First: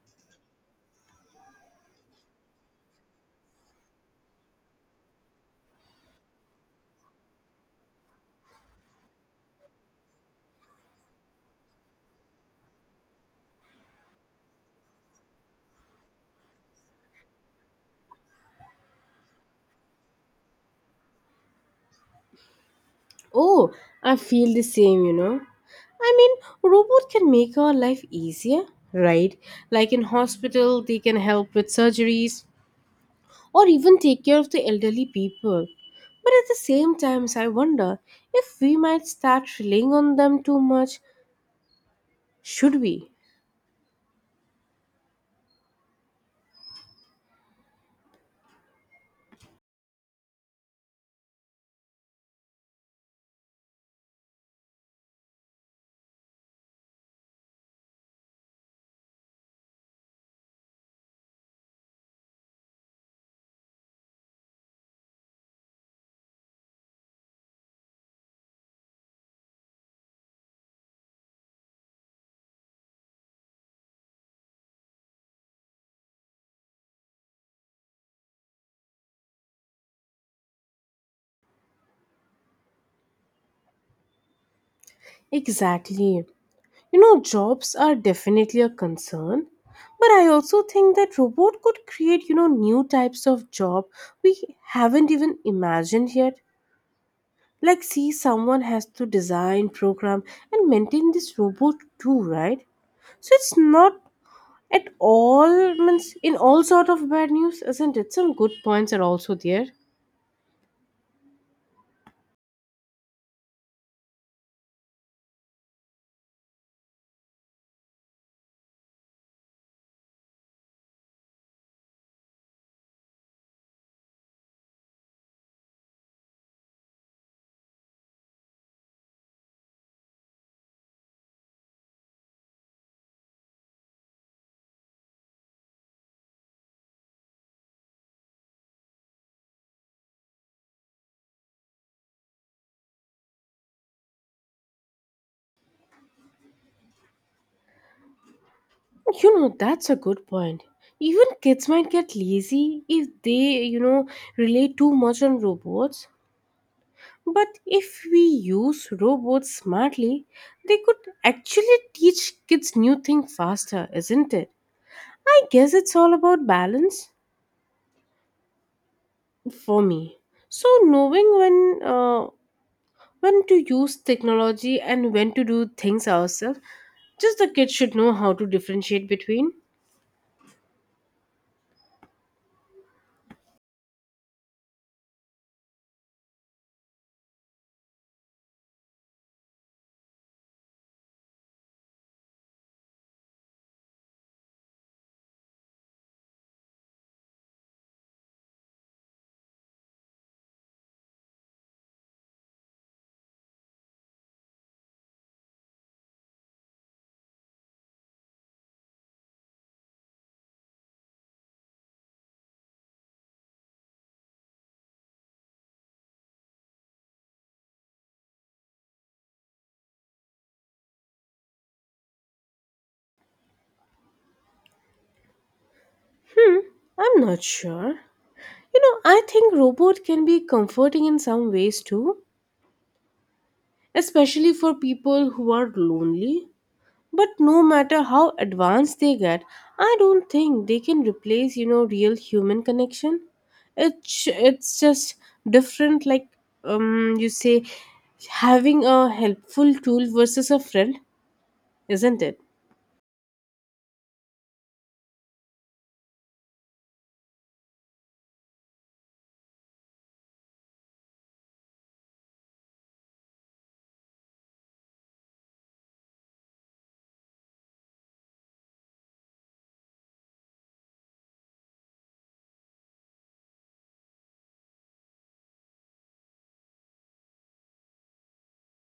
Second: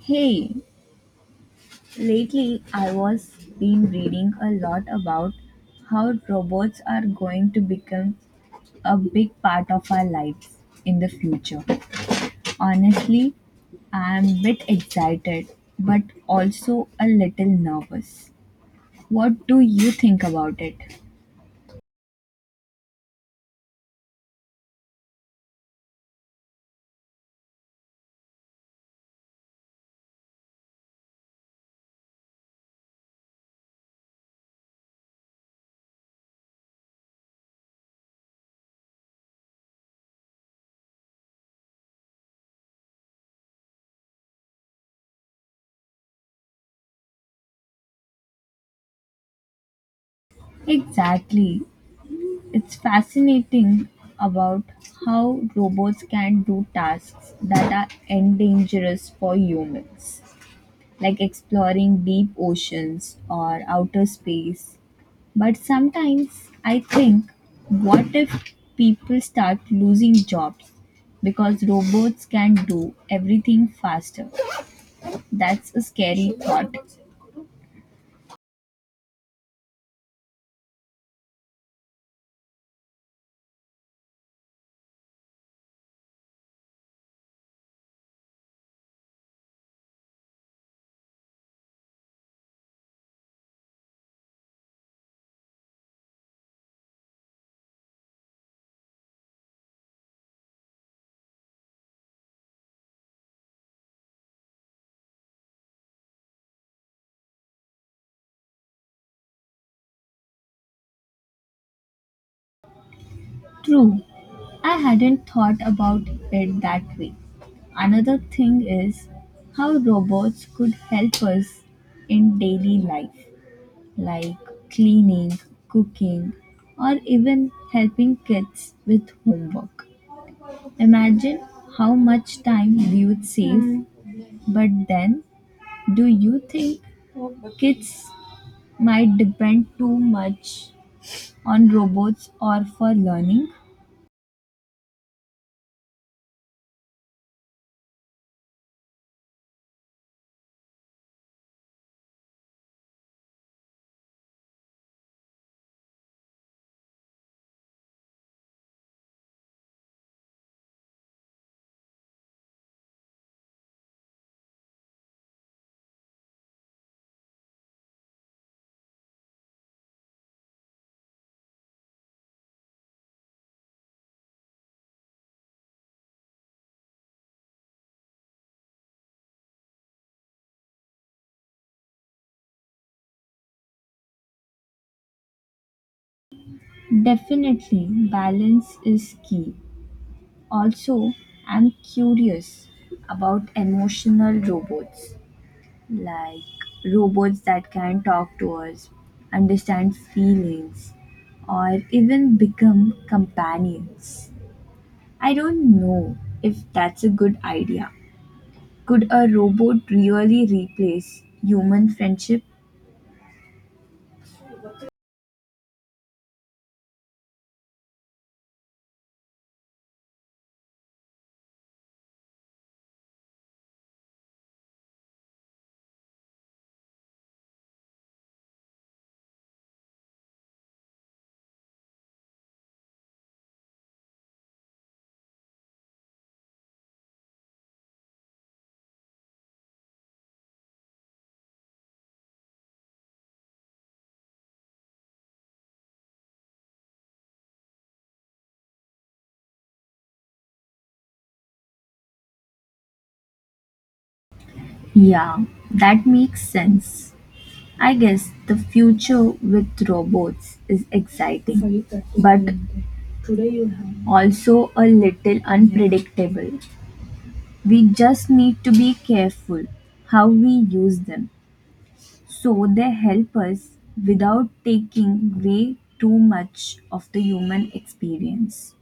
Hey, lately I was been reading a lot about how robots are going to become a big part of our lives in the future. Honestly, I'm a bit excited but also a little nervous. What do you think about it? Oh, I feel the same, you know. I mean, robot can make our life easier, right? Like in hospital, they can help with surgeries or even take care of the elderly people. But at the same times, I wonder if we might start relying on them too much. Should we? Exactly. It's fascinating about how robots can do tasks that are endangerous for humans, like exploring deep oceans or outer space. But sometimes I think, what if people start losing jobs because robots can do everything faster? That's a scary thought. Exactly. You know, jobs are definitely a concern. But I also think that robot could create, you know, new types of job we haven't even imagined yet. Like, see, someone has to design, program, and maintain this robot too, right? So it's not at all means in all sort of bad news, isn't it? Some good points are also there. True, I hadn't thought about it that way. Another thing is how robots could help us in daily life, like cleaning, cooking, or even helping kids with homework. Imagine how much time we would save. But then, do you think kids might depend too much on robots or for learning? You know, that's a good point. Even kids might get lazy if they, you know, rely too much on robots. But if we use robots smartly, they could actually teach kids new things faster, isn't it? I guess it's all about balance. For me. So knowing when to use technology and when to do things ourselves, just the kids should know how to differentiate between. Definitely, balance is key. Also, I'm curious about emotional robots, like robots that can talk to us, understand feelings, or even become companions. I don't know if that's a good idea. Could a robot really replace human friendship? Hmm, I'm not sure. You know, I think robot can be comforting in some ways too, especially for people who are lonely. But no matter how advanced they get, I don't think they can replace, you know, real human connection. It's just different like you say having a helpful tool versus a friend, isn't it? Yeah, that makes sense. I guess the future with robots is exciting, but also a little unpredictable. We just need to be careful how we use them so they help us without taking away too much of the human experience.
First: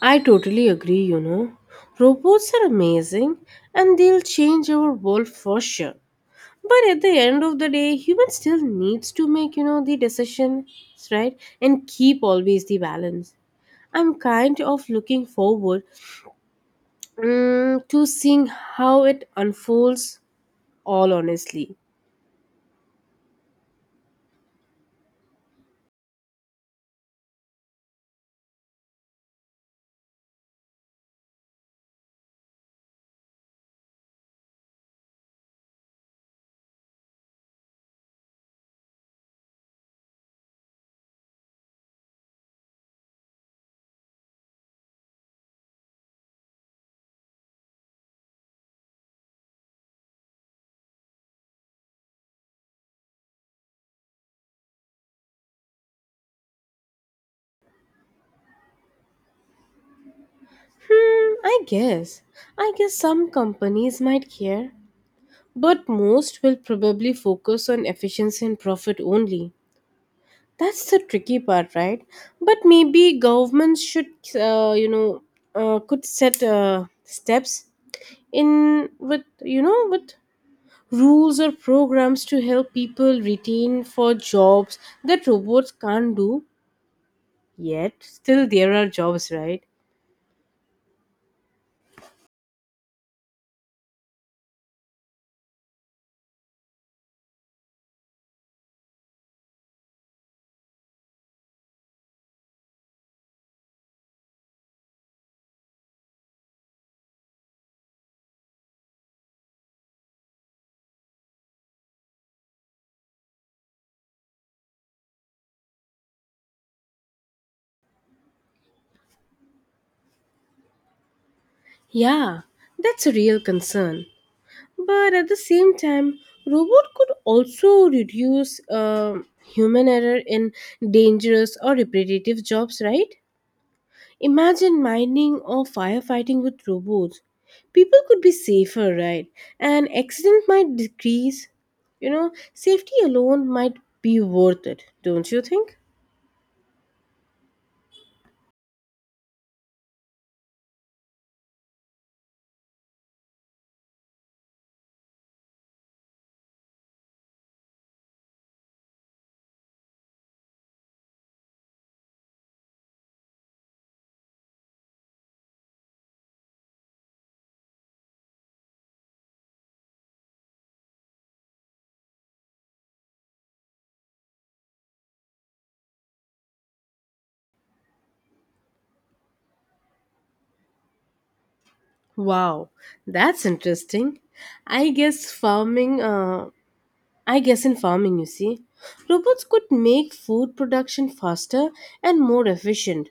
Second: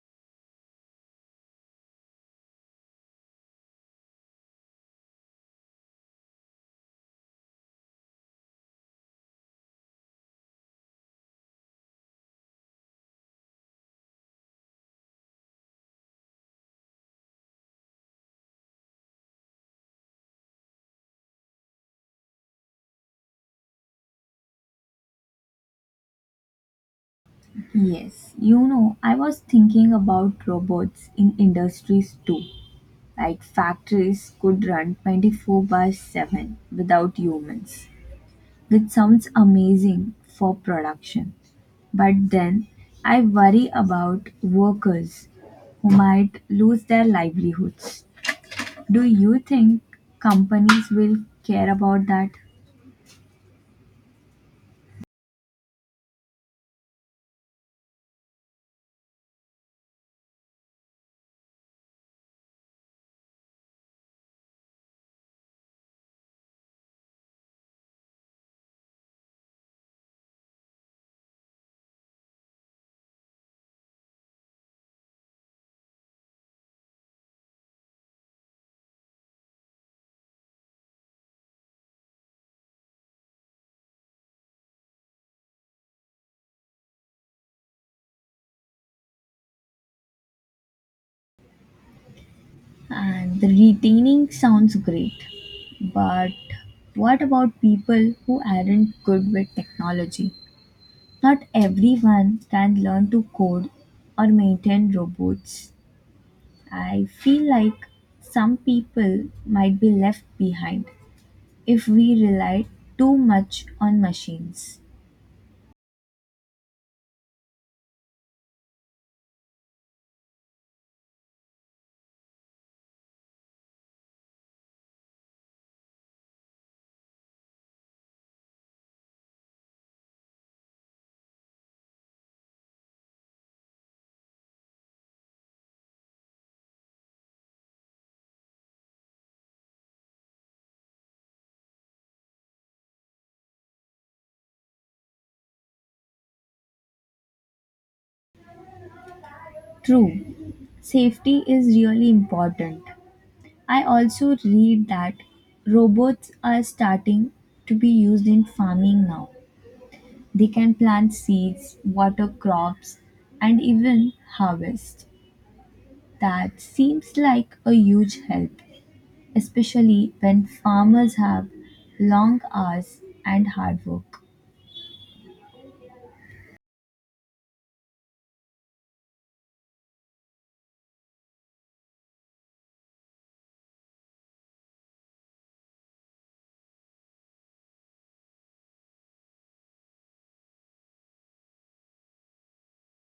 I totally agree, you know. Robots are amazing and they'll change our world for sure. But at the end of the day, human still needs to make, you know, the decisions, right? And keep always the balance. I'm kind of looking forward to seeing how it unfolds all honestly. Yes, I was thinking about robots in industries too. Like factories could run 24/7 without humans, which sounds amazing for production. But then I worry about workers who might lose their livelihoods. Do you think companies will care about that? Hmm, I guess. I guess some companies might care, but most will probably focus on efficiency and profit only. That's the tricky part, right? But maybe governments should, you know, could set steps in with, you know, with rules or programs to help people retain for jobs that robots can't do yet still there are jobs, right. And the retaining sounds great, but what about people who aren't good with technology? Not everyone can learn to code or maintain robots. I feel like some people might be left behind if we relied too much on machines. Yeah, that's a real concern, but at the same time robot could also reduce human error in dangerous or repetitive jobs, right. Imagine mining or firefighting with robots. People could be safer, right? And accident might decrease. You know, safety alone might be worth it, don't you think? True, safety is really important. I also read that robots are starting to be used in farming now. They can plant seeds, water crops, and even harvest. That seems like a huge help, especially when farmers have long hours and hard work. Wow, that's interesting. I guess farming, uh, I guess in farming, you see, robots could make food production faster and more efficient.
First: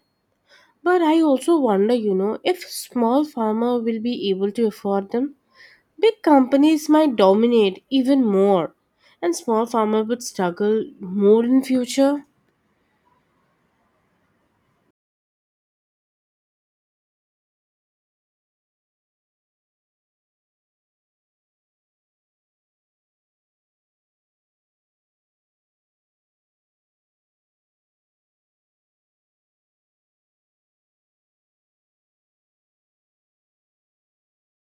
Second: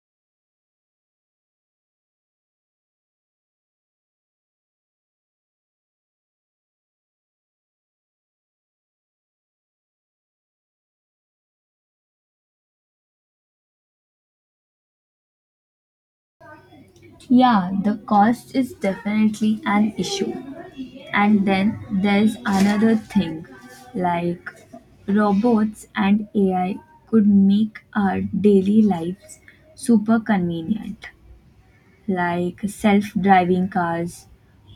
But I also wonder, you know, if small farmer will be able to afford them. Big companies might dominate even more, and small farmers would struggle more in future. Yeah, the cost is definitely an issue. And then there's another thing, like robots and AI could make our daily lives super convenient, like self driving cars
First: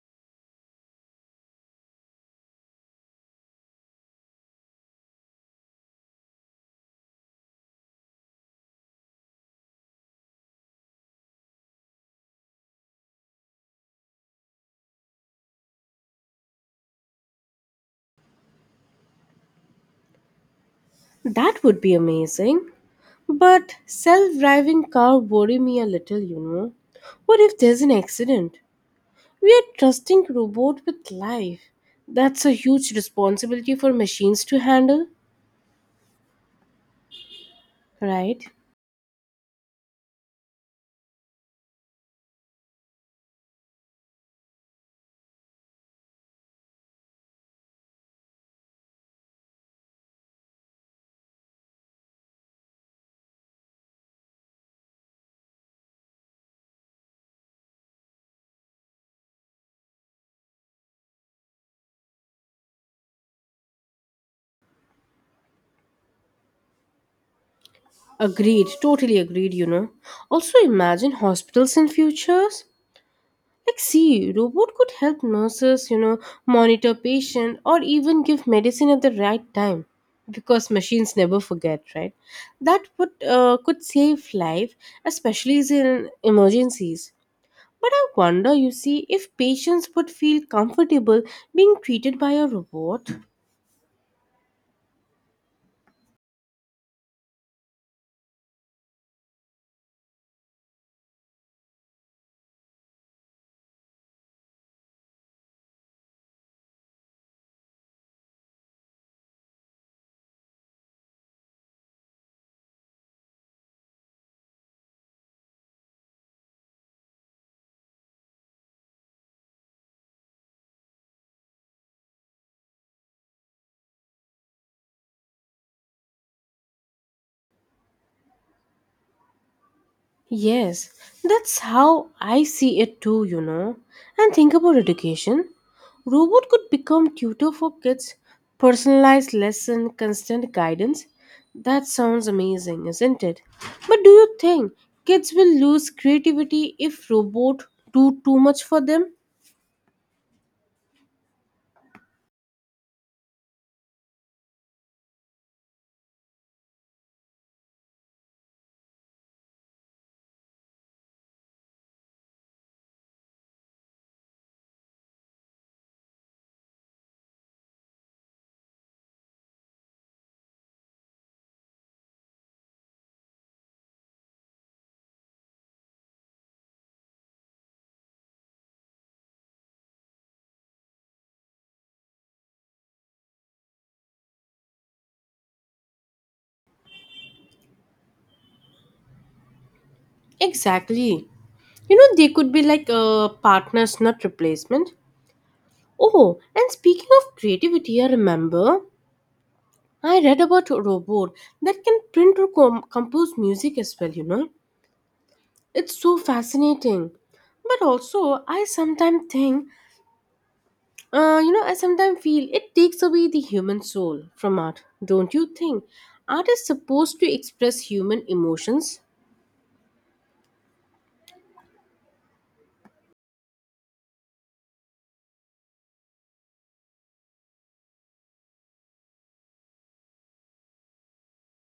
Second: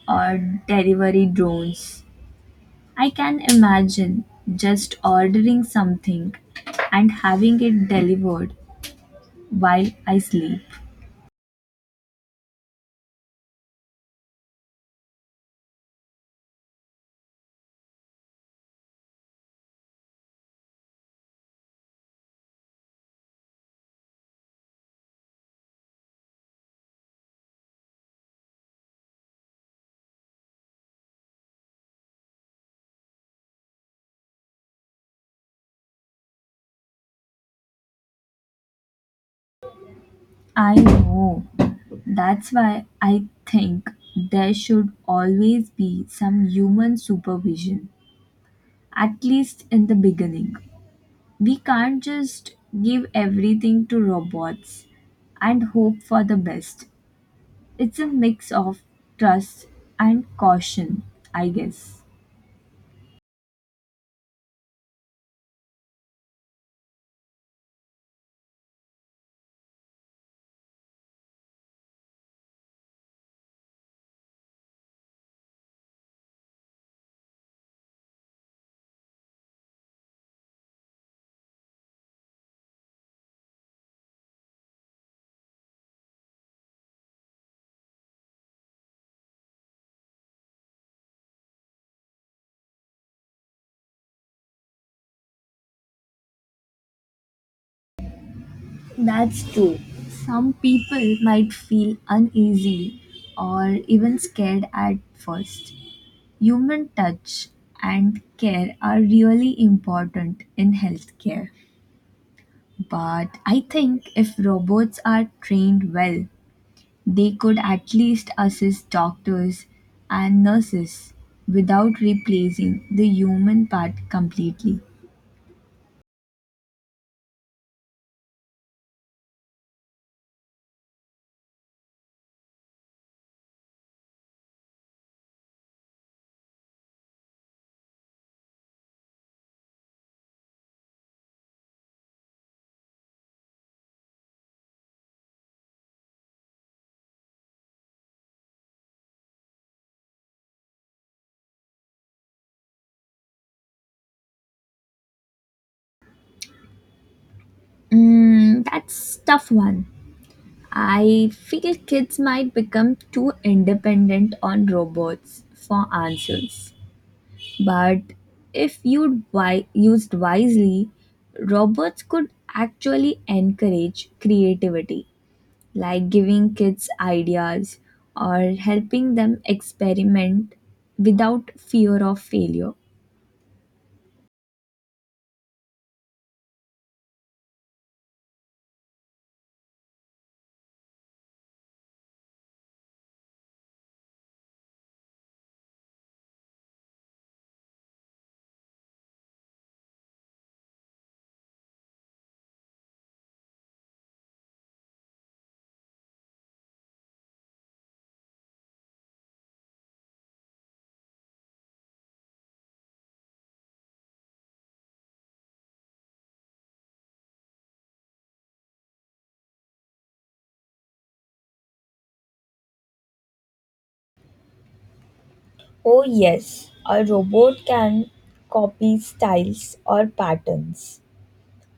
or delivery drones. I can imagine just ordering something and having it delivered while I sleep. That would be amazing. But self-driving car worry me a little, you know. What if there's an accident? We are trusting robot with life. That's a huge responsibility for machines to handle, right? I know. That's why I think there should always be some human supervision, at least in the beginning. We can't just give everything to robots and hope for the best. It's a mix of trust and caution, I guess. Agreed, totally agreed, you know. Also imagine hospitals in futures. Like, see, robot could help nurses, you know, monitor patient or even give medicine at the right time because machines never forget, right? That would could save life, especially in emergencies. But I wonder, you see, if patients would feel comfortable being treated by a robot. That's true. Some people might feel uneasy or even scared at first. Human touch and care are really important in healthcare. But I think if robots are trained well, they could at least assist doctors and nurses without replacing the human part completely. Yes, that's how I see it too, you know. And think about education. Robot could become tutor for kids, personalized lesson, constant guidance. That sounds amazing, isn't it? But do you think kids will lose creativity if robot do too much for them? Mm, that's tough one. I feel kids might become too independent on robots for answers. But if used wisely, robots could actually encourage creativity, like giving kids ideas or helping them experiment without fear of failure. Exactly. You know, they could be like partners, not replacement. Oh, and speaking of creativity, I remember I read about a robot that can print or compose music as well, you know. It's so fascinating. But also, I sometimes think, you know, I sometimes feel it takes away the human soul from art, don't you think? Art is supposed to express human emotions. Oh, yes, a robot can copy styles or patterns,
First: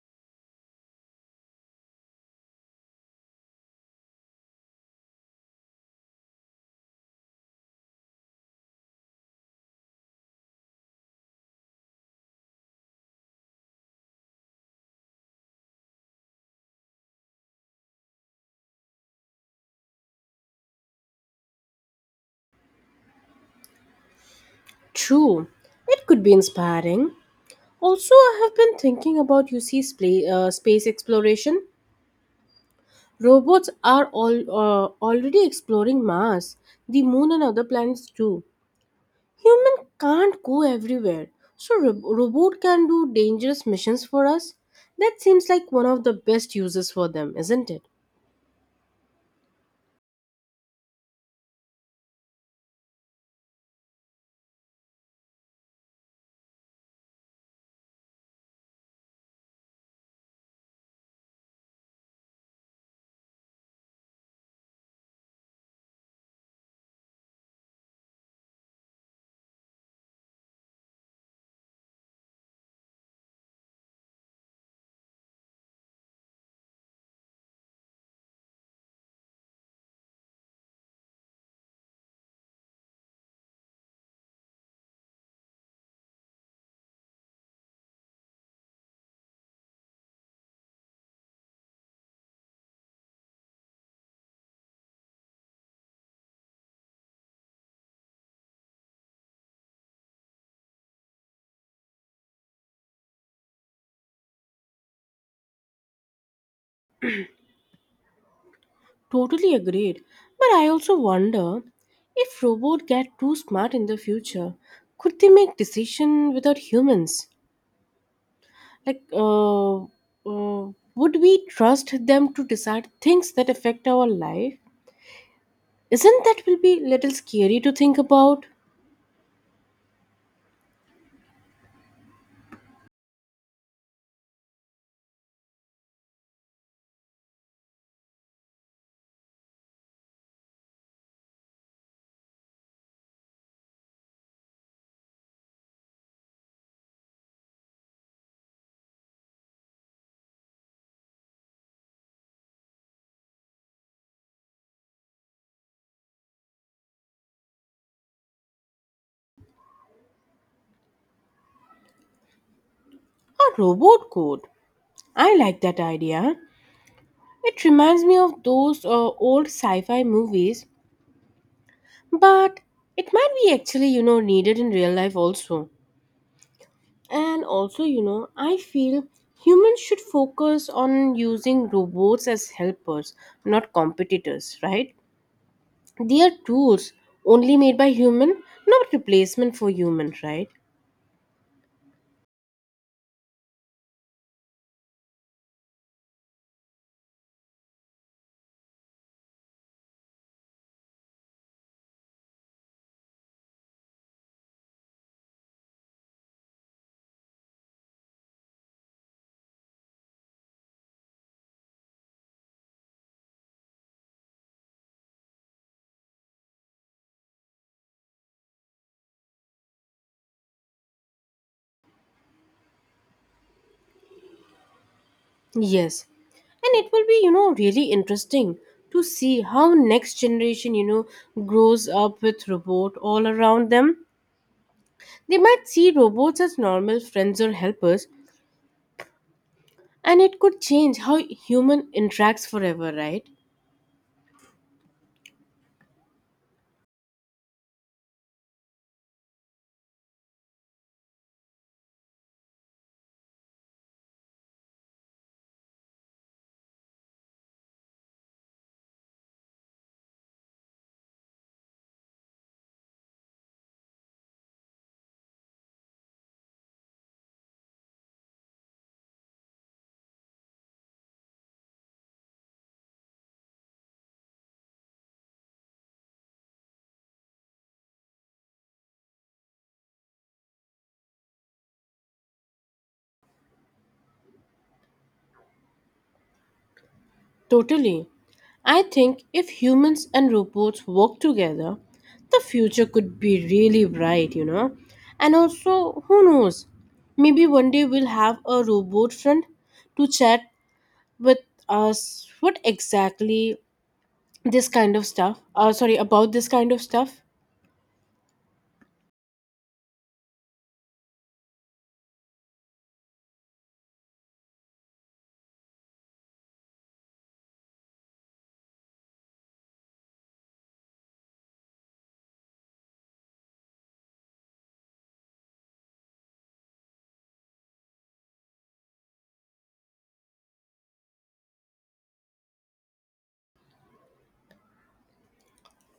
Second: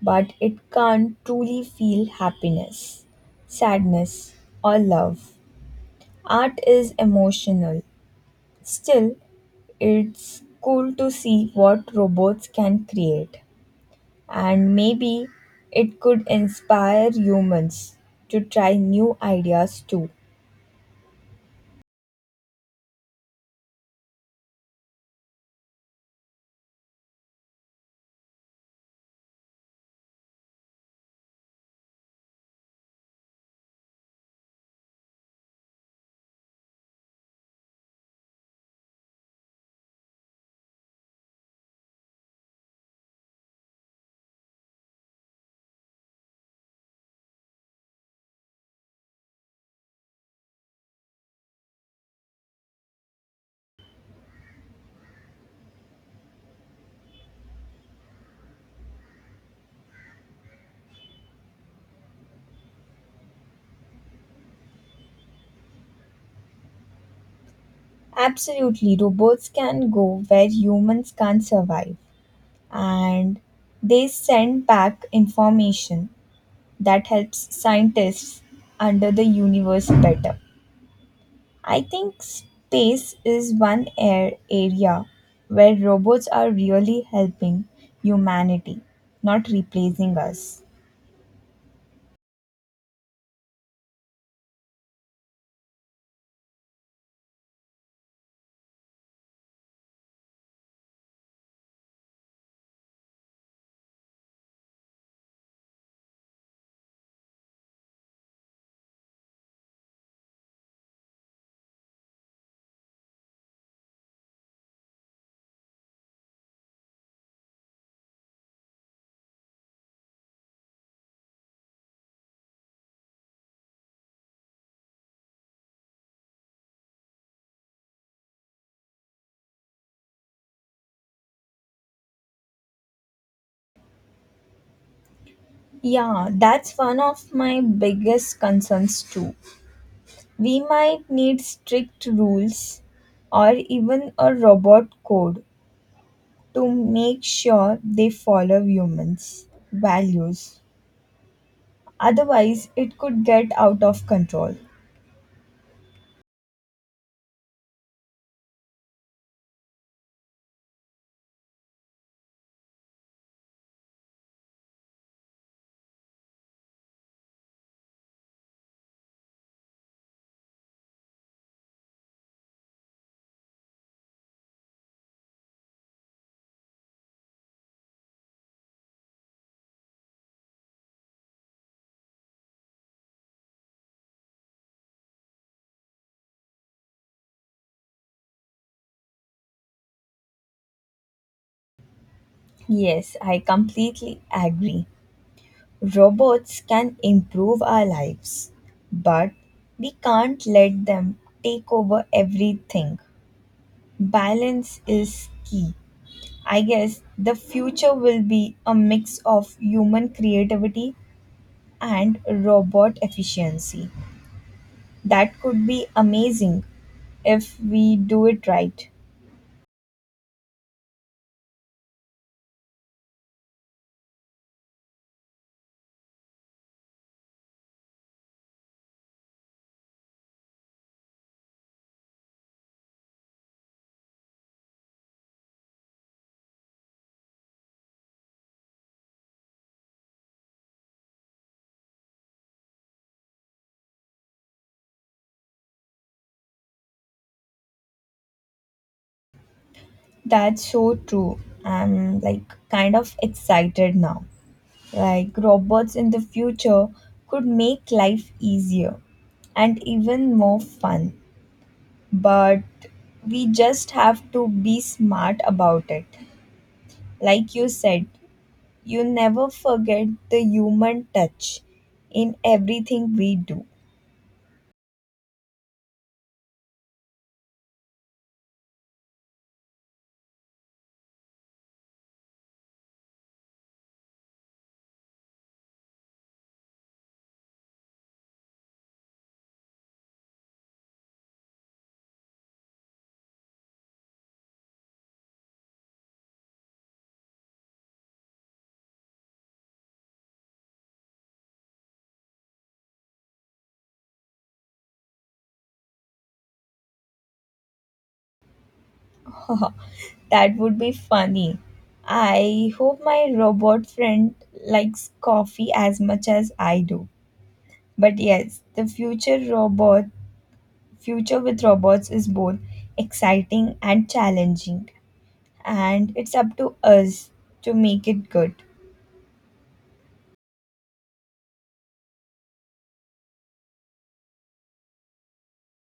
but it can't truly feel happiness, sadness, or love. Art is emotional. Still, it's cool to see what robots can create, and maybe it could inspire humans to try new ideas too. True, it could be inspiring. Also, I have been thinking about space exploration. Robots are already exploring Mars, the moon, and other planets too. Human can't go everywhere, so robot can do dangerous missions for us. That seems like one of the best uses for them, isn't it? Absolutely, robots can go where humans can't survive, and they send back information that helps scientists under the universe better. I think space is one air area where robots are really helping humanity, not replacing us. Totally agreed. But I also wonder if robots get too smart in the future, could they make decision without humans? Like, would we trust them to decide things that affect our life? Isn't that will be little scary to think about? Yeah, that's one of my biggest concerns too. We might need strict rules or even a robot code to make sure they follow humans' values. Otherwise, it could get out of control. A robot code. I like that idea. It reminds me of those old sci fi movies, but it might be actually, you know, needed in real life also. And also, you know, I feel humans should focus on using robots as helpers, not competitors, right? They are tools only made by human, not replacement for human, right? Yes, I completely agree. Robots can improve our lives, but we can't let them take over everything. Balance is key. I guess the future will be a mix of human creativity and robot efficiency. That could be amazing if we do it right. Yes. And it will be, you know, really interesting to see how next generation, you know, grows up with robot all around them. They might see robots as normal friends or helpers, and it could change how human interacts forever, right? That's so true. I'm like kind of excited now. Like robots in the future could make life easier and even more fun, but we just have to be smart about it. Like you said, you never forget the human touch in everything we do. Totally. I think if humans and robots work together, the future could be really bright, you know. And also, who knows? Maybe one day we'll have a robot friend to chat with us. What exactly this kind of stuff? Sorry, about this kind of stuff? That would be funny. I hope my robot friend likes coffee as much as I do. But yes, the future with robots is both exciting and challenging, and it's up to us to make it good.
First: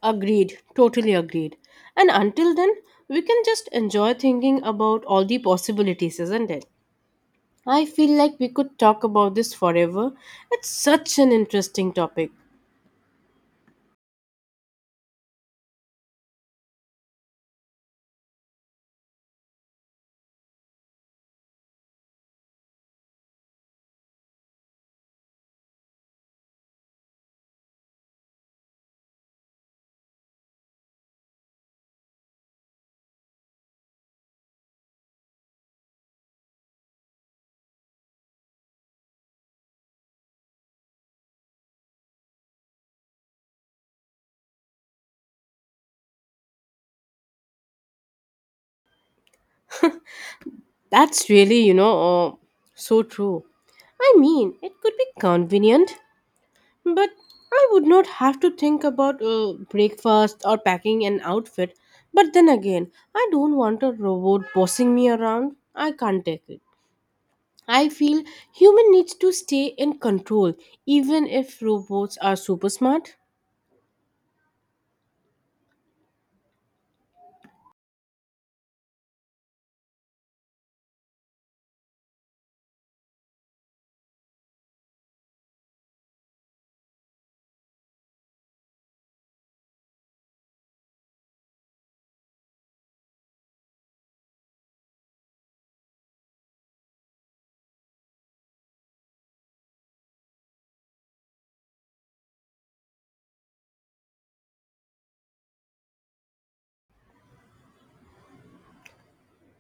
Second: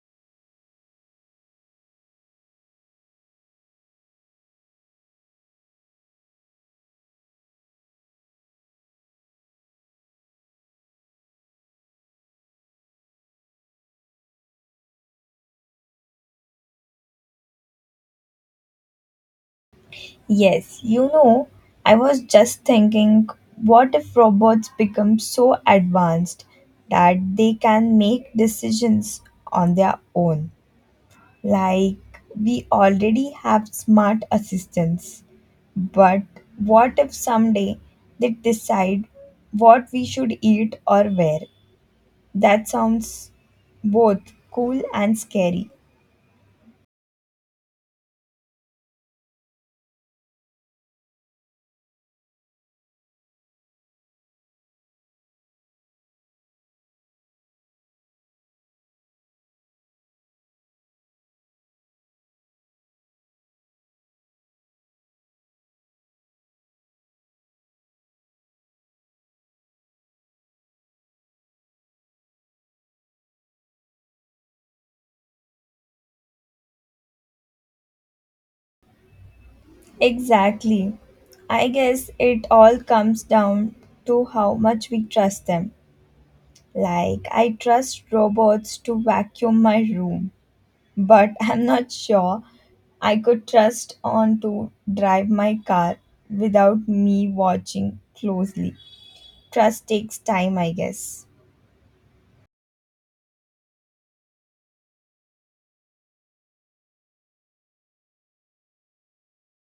Agreed, totally agreed. And until then, we can just enjoy thinking about all the possibilities, isn't it? I feel like we could talk about this forever. It's such an interesting topic. Yes, I was just thinking, what if robots become so advanced that they can make decisions on their own? Like, we already have smart assistants, but what if someday they decide what we should eat or wear? That sounds both cool and scary. That's really so true. I mean, it could be convenient, but I would not have to think about breakfast or packing an outfit. But then again, I don't want a robot bossing me around. I can't take it. I feel human needs to stay in control even if robots are super smart. Exactly. I guess it all comes down to how much we trust them. Like, I trust robots to vacuum my room, but I'm not sure I could trust on to drive my car without me watching closely. Trust takes time, I guess.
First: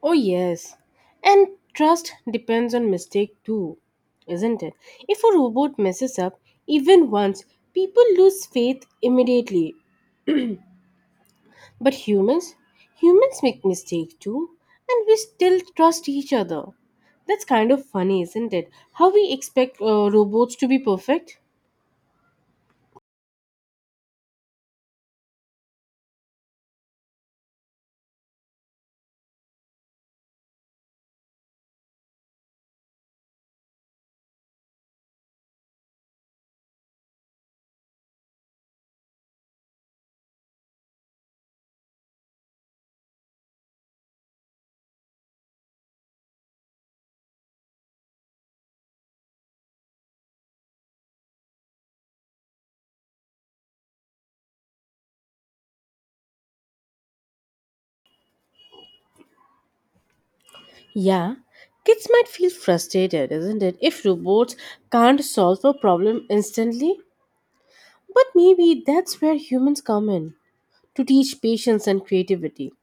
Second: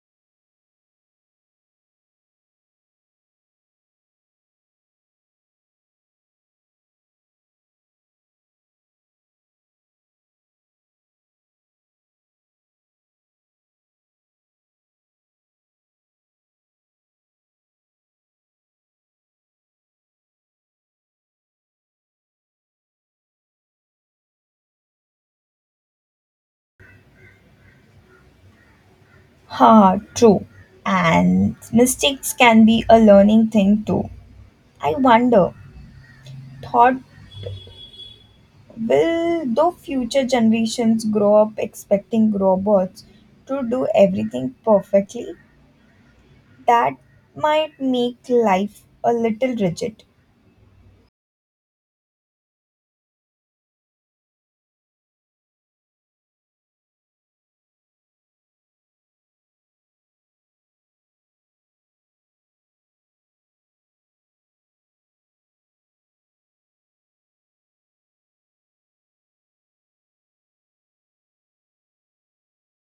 Oh yes. And trust depends on mistake too, isn't it? If a robot messes up even once, people lose faith immediately. But humans make mistakes too, and we still trust each other. That's kind of funny, isn't it? How we expect robots to be perfect? Ha, true. And mistakes can be a learning thing too. I wonder thought, will the future generations grow up expecting robots to do everything perfectly? That might make life a little rigid. Yeah, kids might feel frustrated, isn't it, if robots can't solve a problem instantly? But maybe that's where humans come in to teach patience and creativity.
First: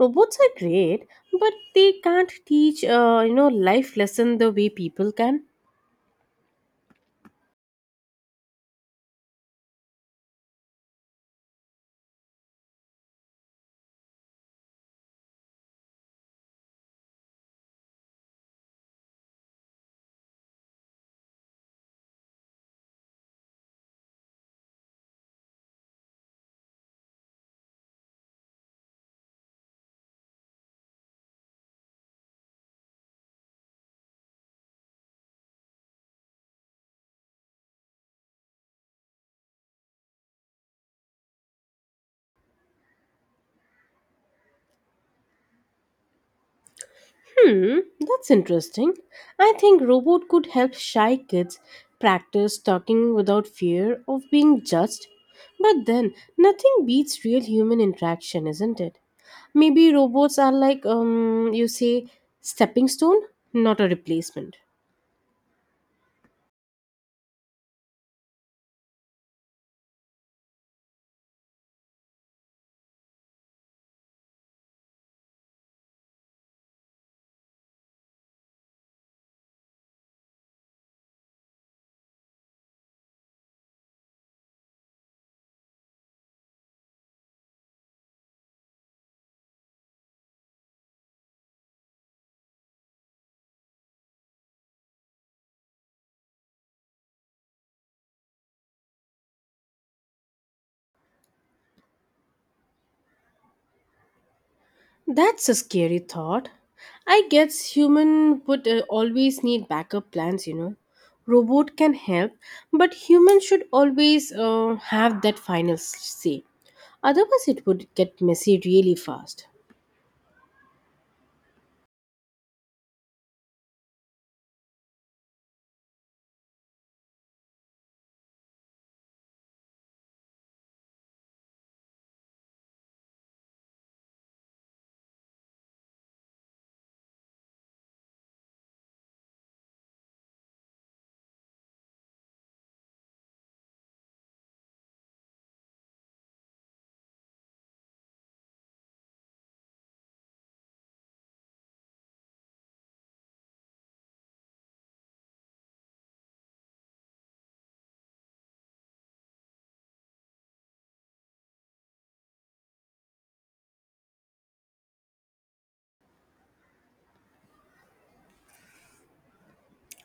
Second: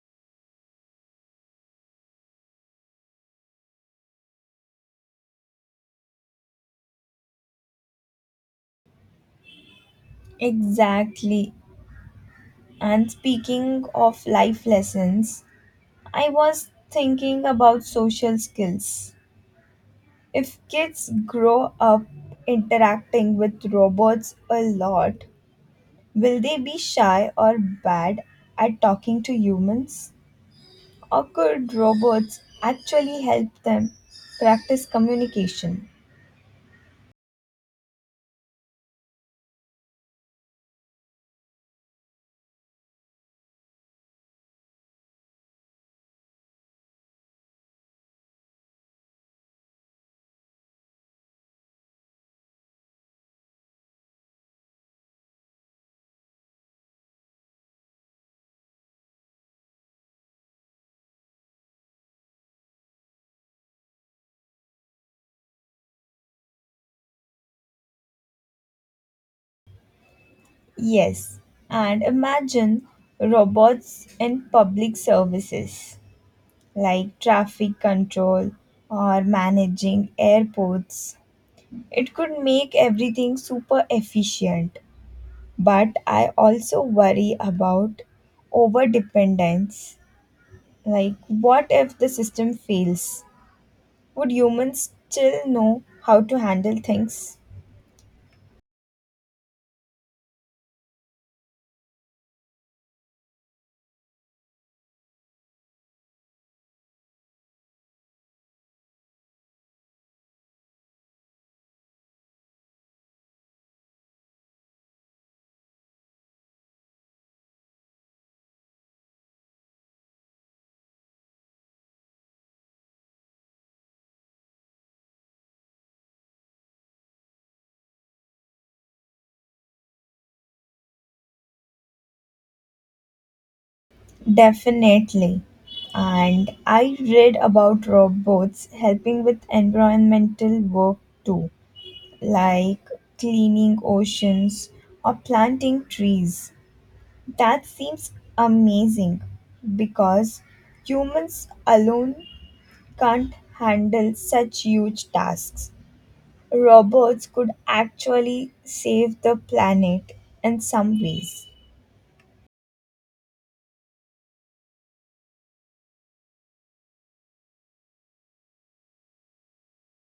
Robots are great, but they can't teach, you know, life lesson the way people can. Exactly. And speaking of life lessons, I was thinking about social skills. If kids grow up interacting with robots a lot, will they be shy or bad at talking to humans? Or could robots actually help them practice communication? Hmm, that's interesting. I think robot could help shy kids practice talking without fear of being judged. But then, nothing beats real human interaction, isn't it? Maybe robots are like you say stepping stone, not a replacement. Yes, and imagine robots in public services like traffic control or managing airports. It could make everything super efficient, but I also worry about over dependence. Like, what if the system fails? Would humans still know how to handle things? That's a scary thought. I guess human would always need backup plans, you know. Robot can help, but humans should always have that final say. Otherwise, it would get messy really fast. Definitely. And I read about robots helping with environmental work too, like cleaning oceans or planting trees. That seems amazing because humans alone can't handle such huge tasks. Robots could actually save the planet in some ways.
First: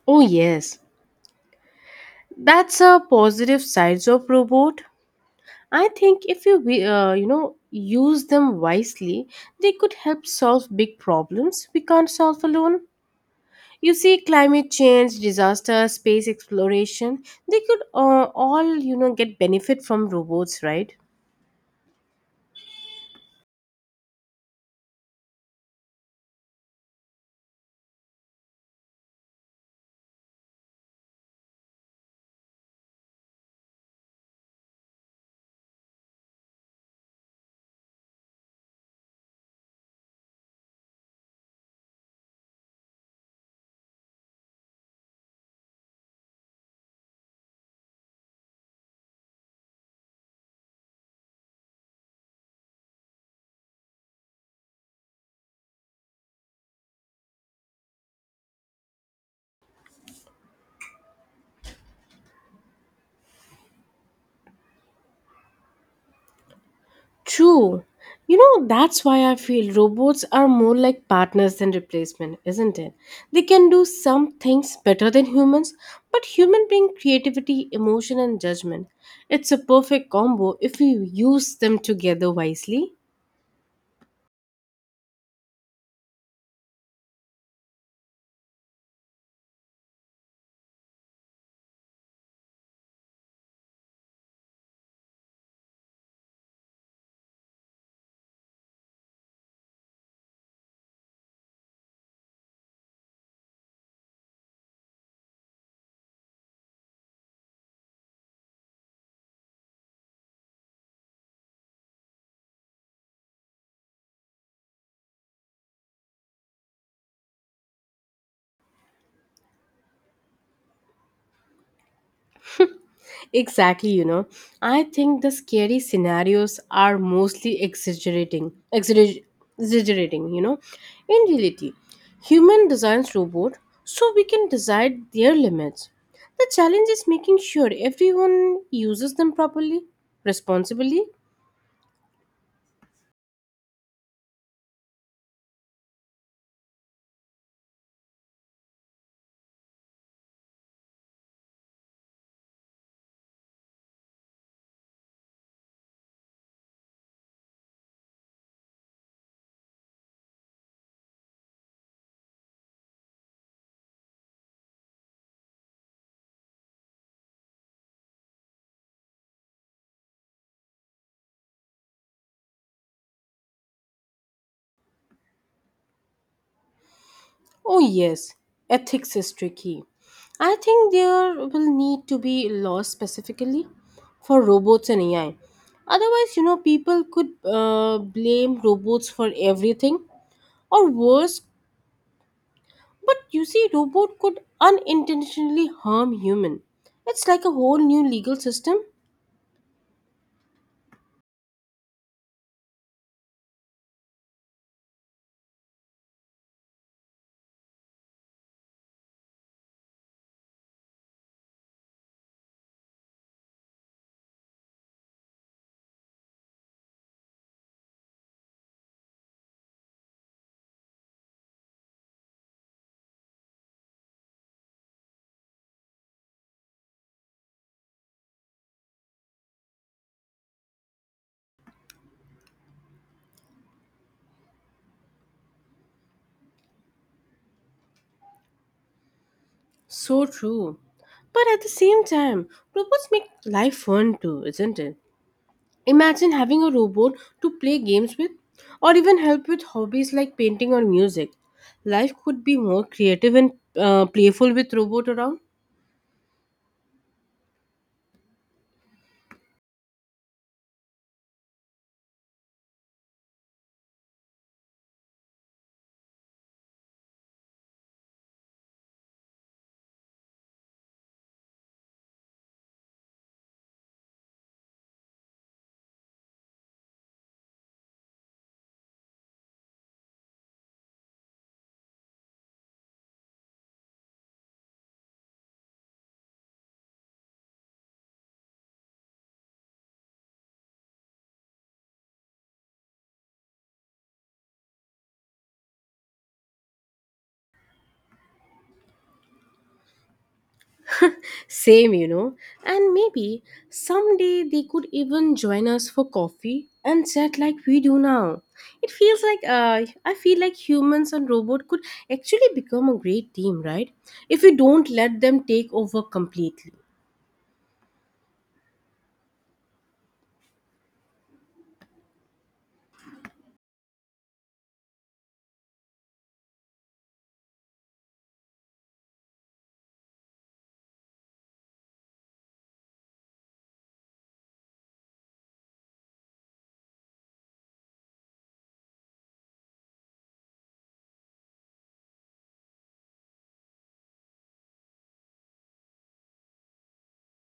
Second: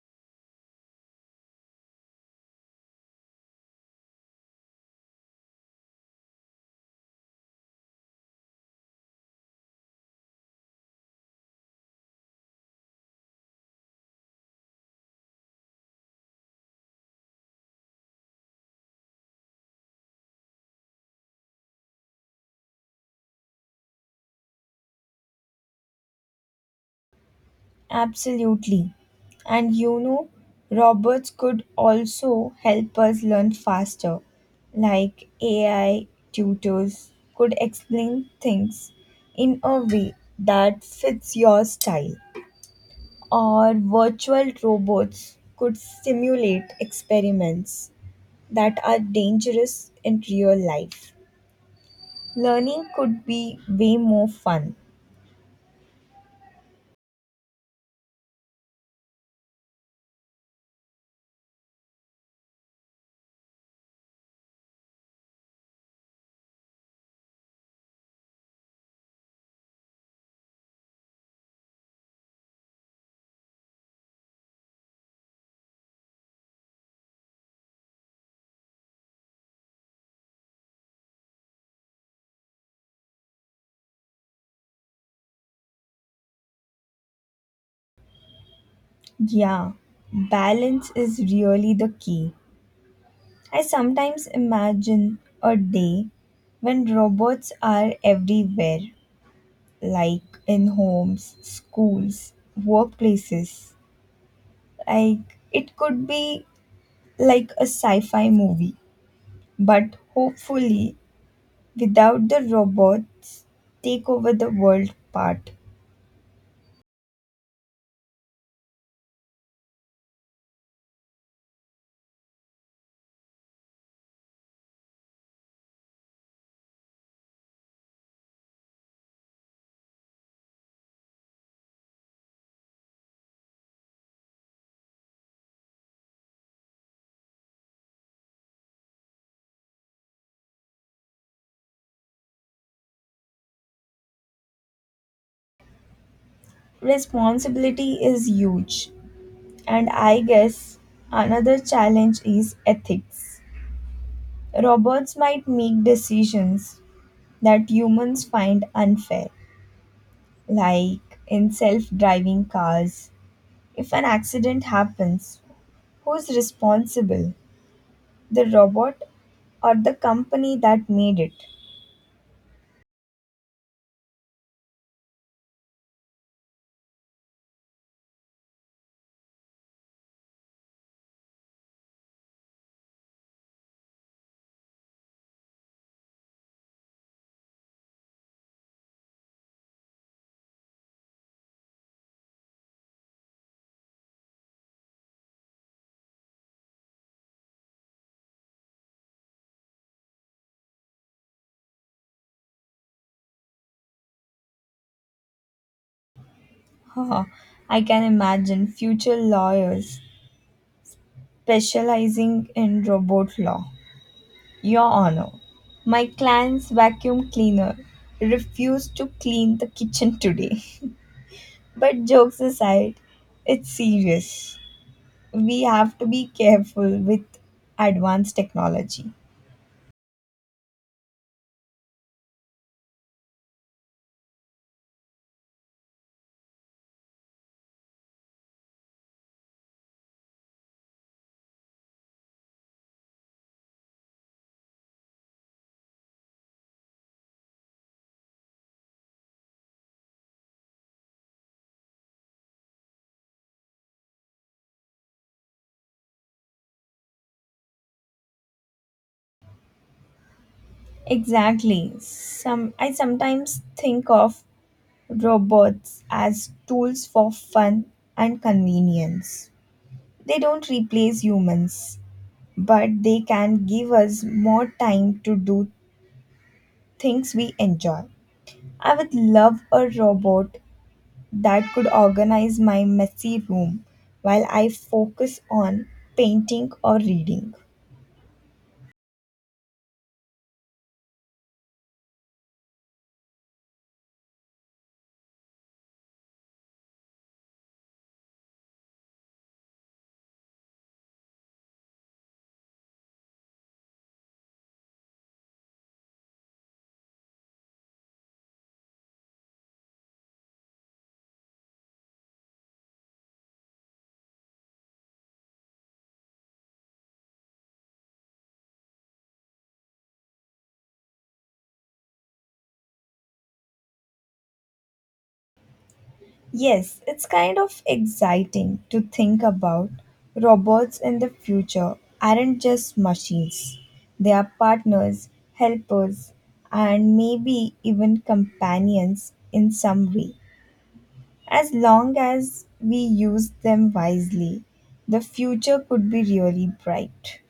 Oh yes, that's a positive sides of robot. I think if you know use them wisely, they could help solve big problems we can't solve alone. You see, climate change, disaster, space exploration, they could all, you know, get benefit from robots, right? Absolutely. And robots could also help us learn faster. Like AI tutors could explain things in a way that fits your style, or virtual robots could simulate experiments that are dangerous in real life. Learning could be way more fun. True. You know, that's why I feel robots are more like partners than replacement, isn't it? They can do some things better than humans, but human bring creativity, emotion and judgment. It's a perfect combo if we use them together wisely. Yeah, balance is really the key. I sometimes imagine a day when robots are everywhere, like in homes, schools, workplaces. Like it could be like a sci fi movie, but hopefully without the robots take over the world part. Exactly, you know. I think the scary scenarios are mostly exaggerating, you know. In reality, human designs robot so we can design their limits. The challenge is making sure everyone uses them properly, responsibly. Responsibility is huge, and I guess another challenge is ethics. Robots might make decisions that humans find unfair, like in self driving cars. If an accident happens, who's responsible? The robot or the company that made it? Oh, yes, ethics is tricky. I think there will need to be laws specifically for robots and AI. Otherwise, you know, people could blame robots for everything, or worse. But you see, robot could unintentionally harm human. It's like a whole new legal system. Haha, I can imagine future lawyers specializing in robot law. Your Honor, my client's vacuum cleaner refused to clean the kitchen today. But jokes aside, it's serious. We have to be careful with advanced technology. So true. But at the same time, robots make life fun too, isn't it? Imagine having a robot to play games with or even help with hobbies like painting or music. Life could be more creative and playful with robot around. Exactly. Some I sometimes think of robots as tools for fun and convenience. They don't replace humans, but they can give us more time to do things we enjoy. I would love a robot that could organize my messy room while I focus on painting or reading. Same, you know. And maybe someday they could even join us for coffee and chat like we do now. It feels like I feel like humans and robot could actually become a great team, right? If we don't let them take over completely. Yes, it's kind of exciting to think about. Robots in the future aren't just machines, they are partners, helpers, and maybe even companions in some way. As long as we use them wisely, the future could be really bright.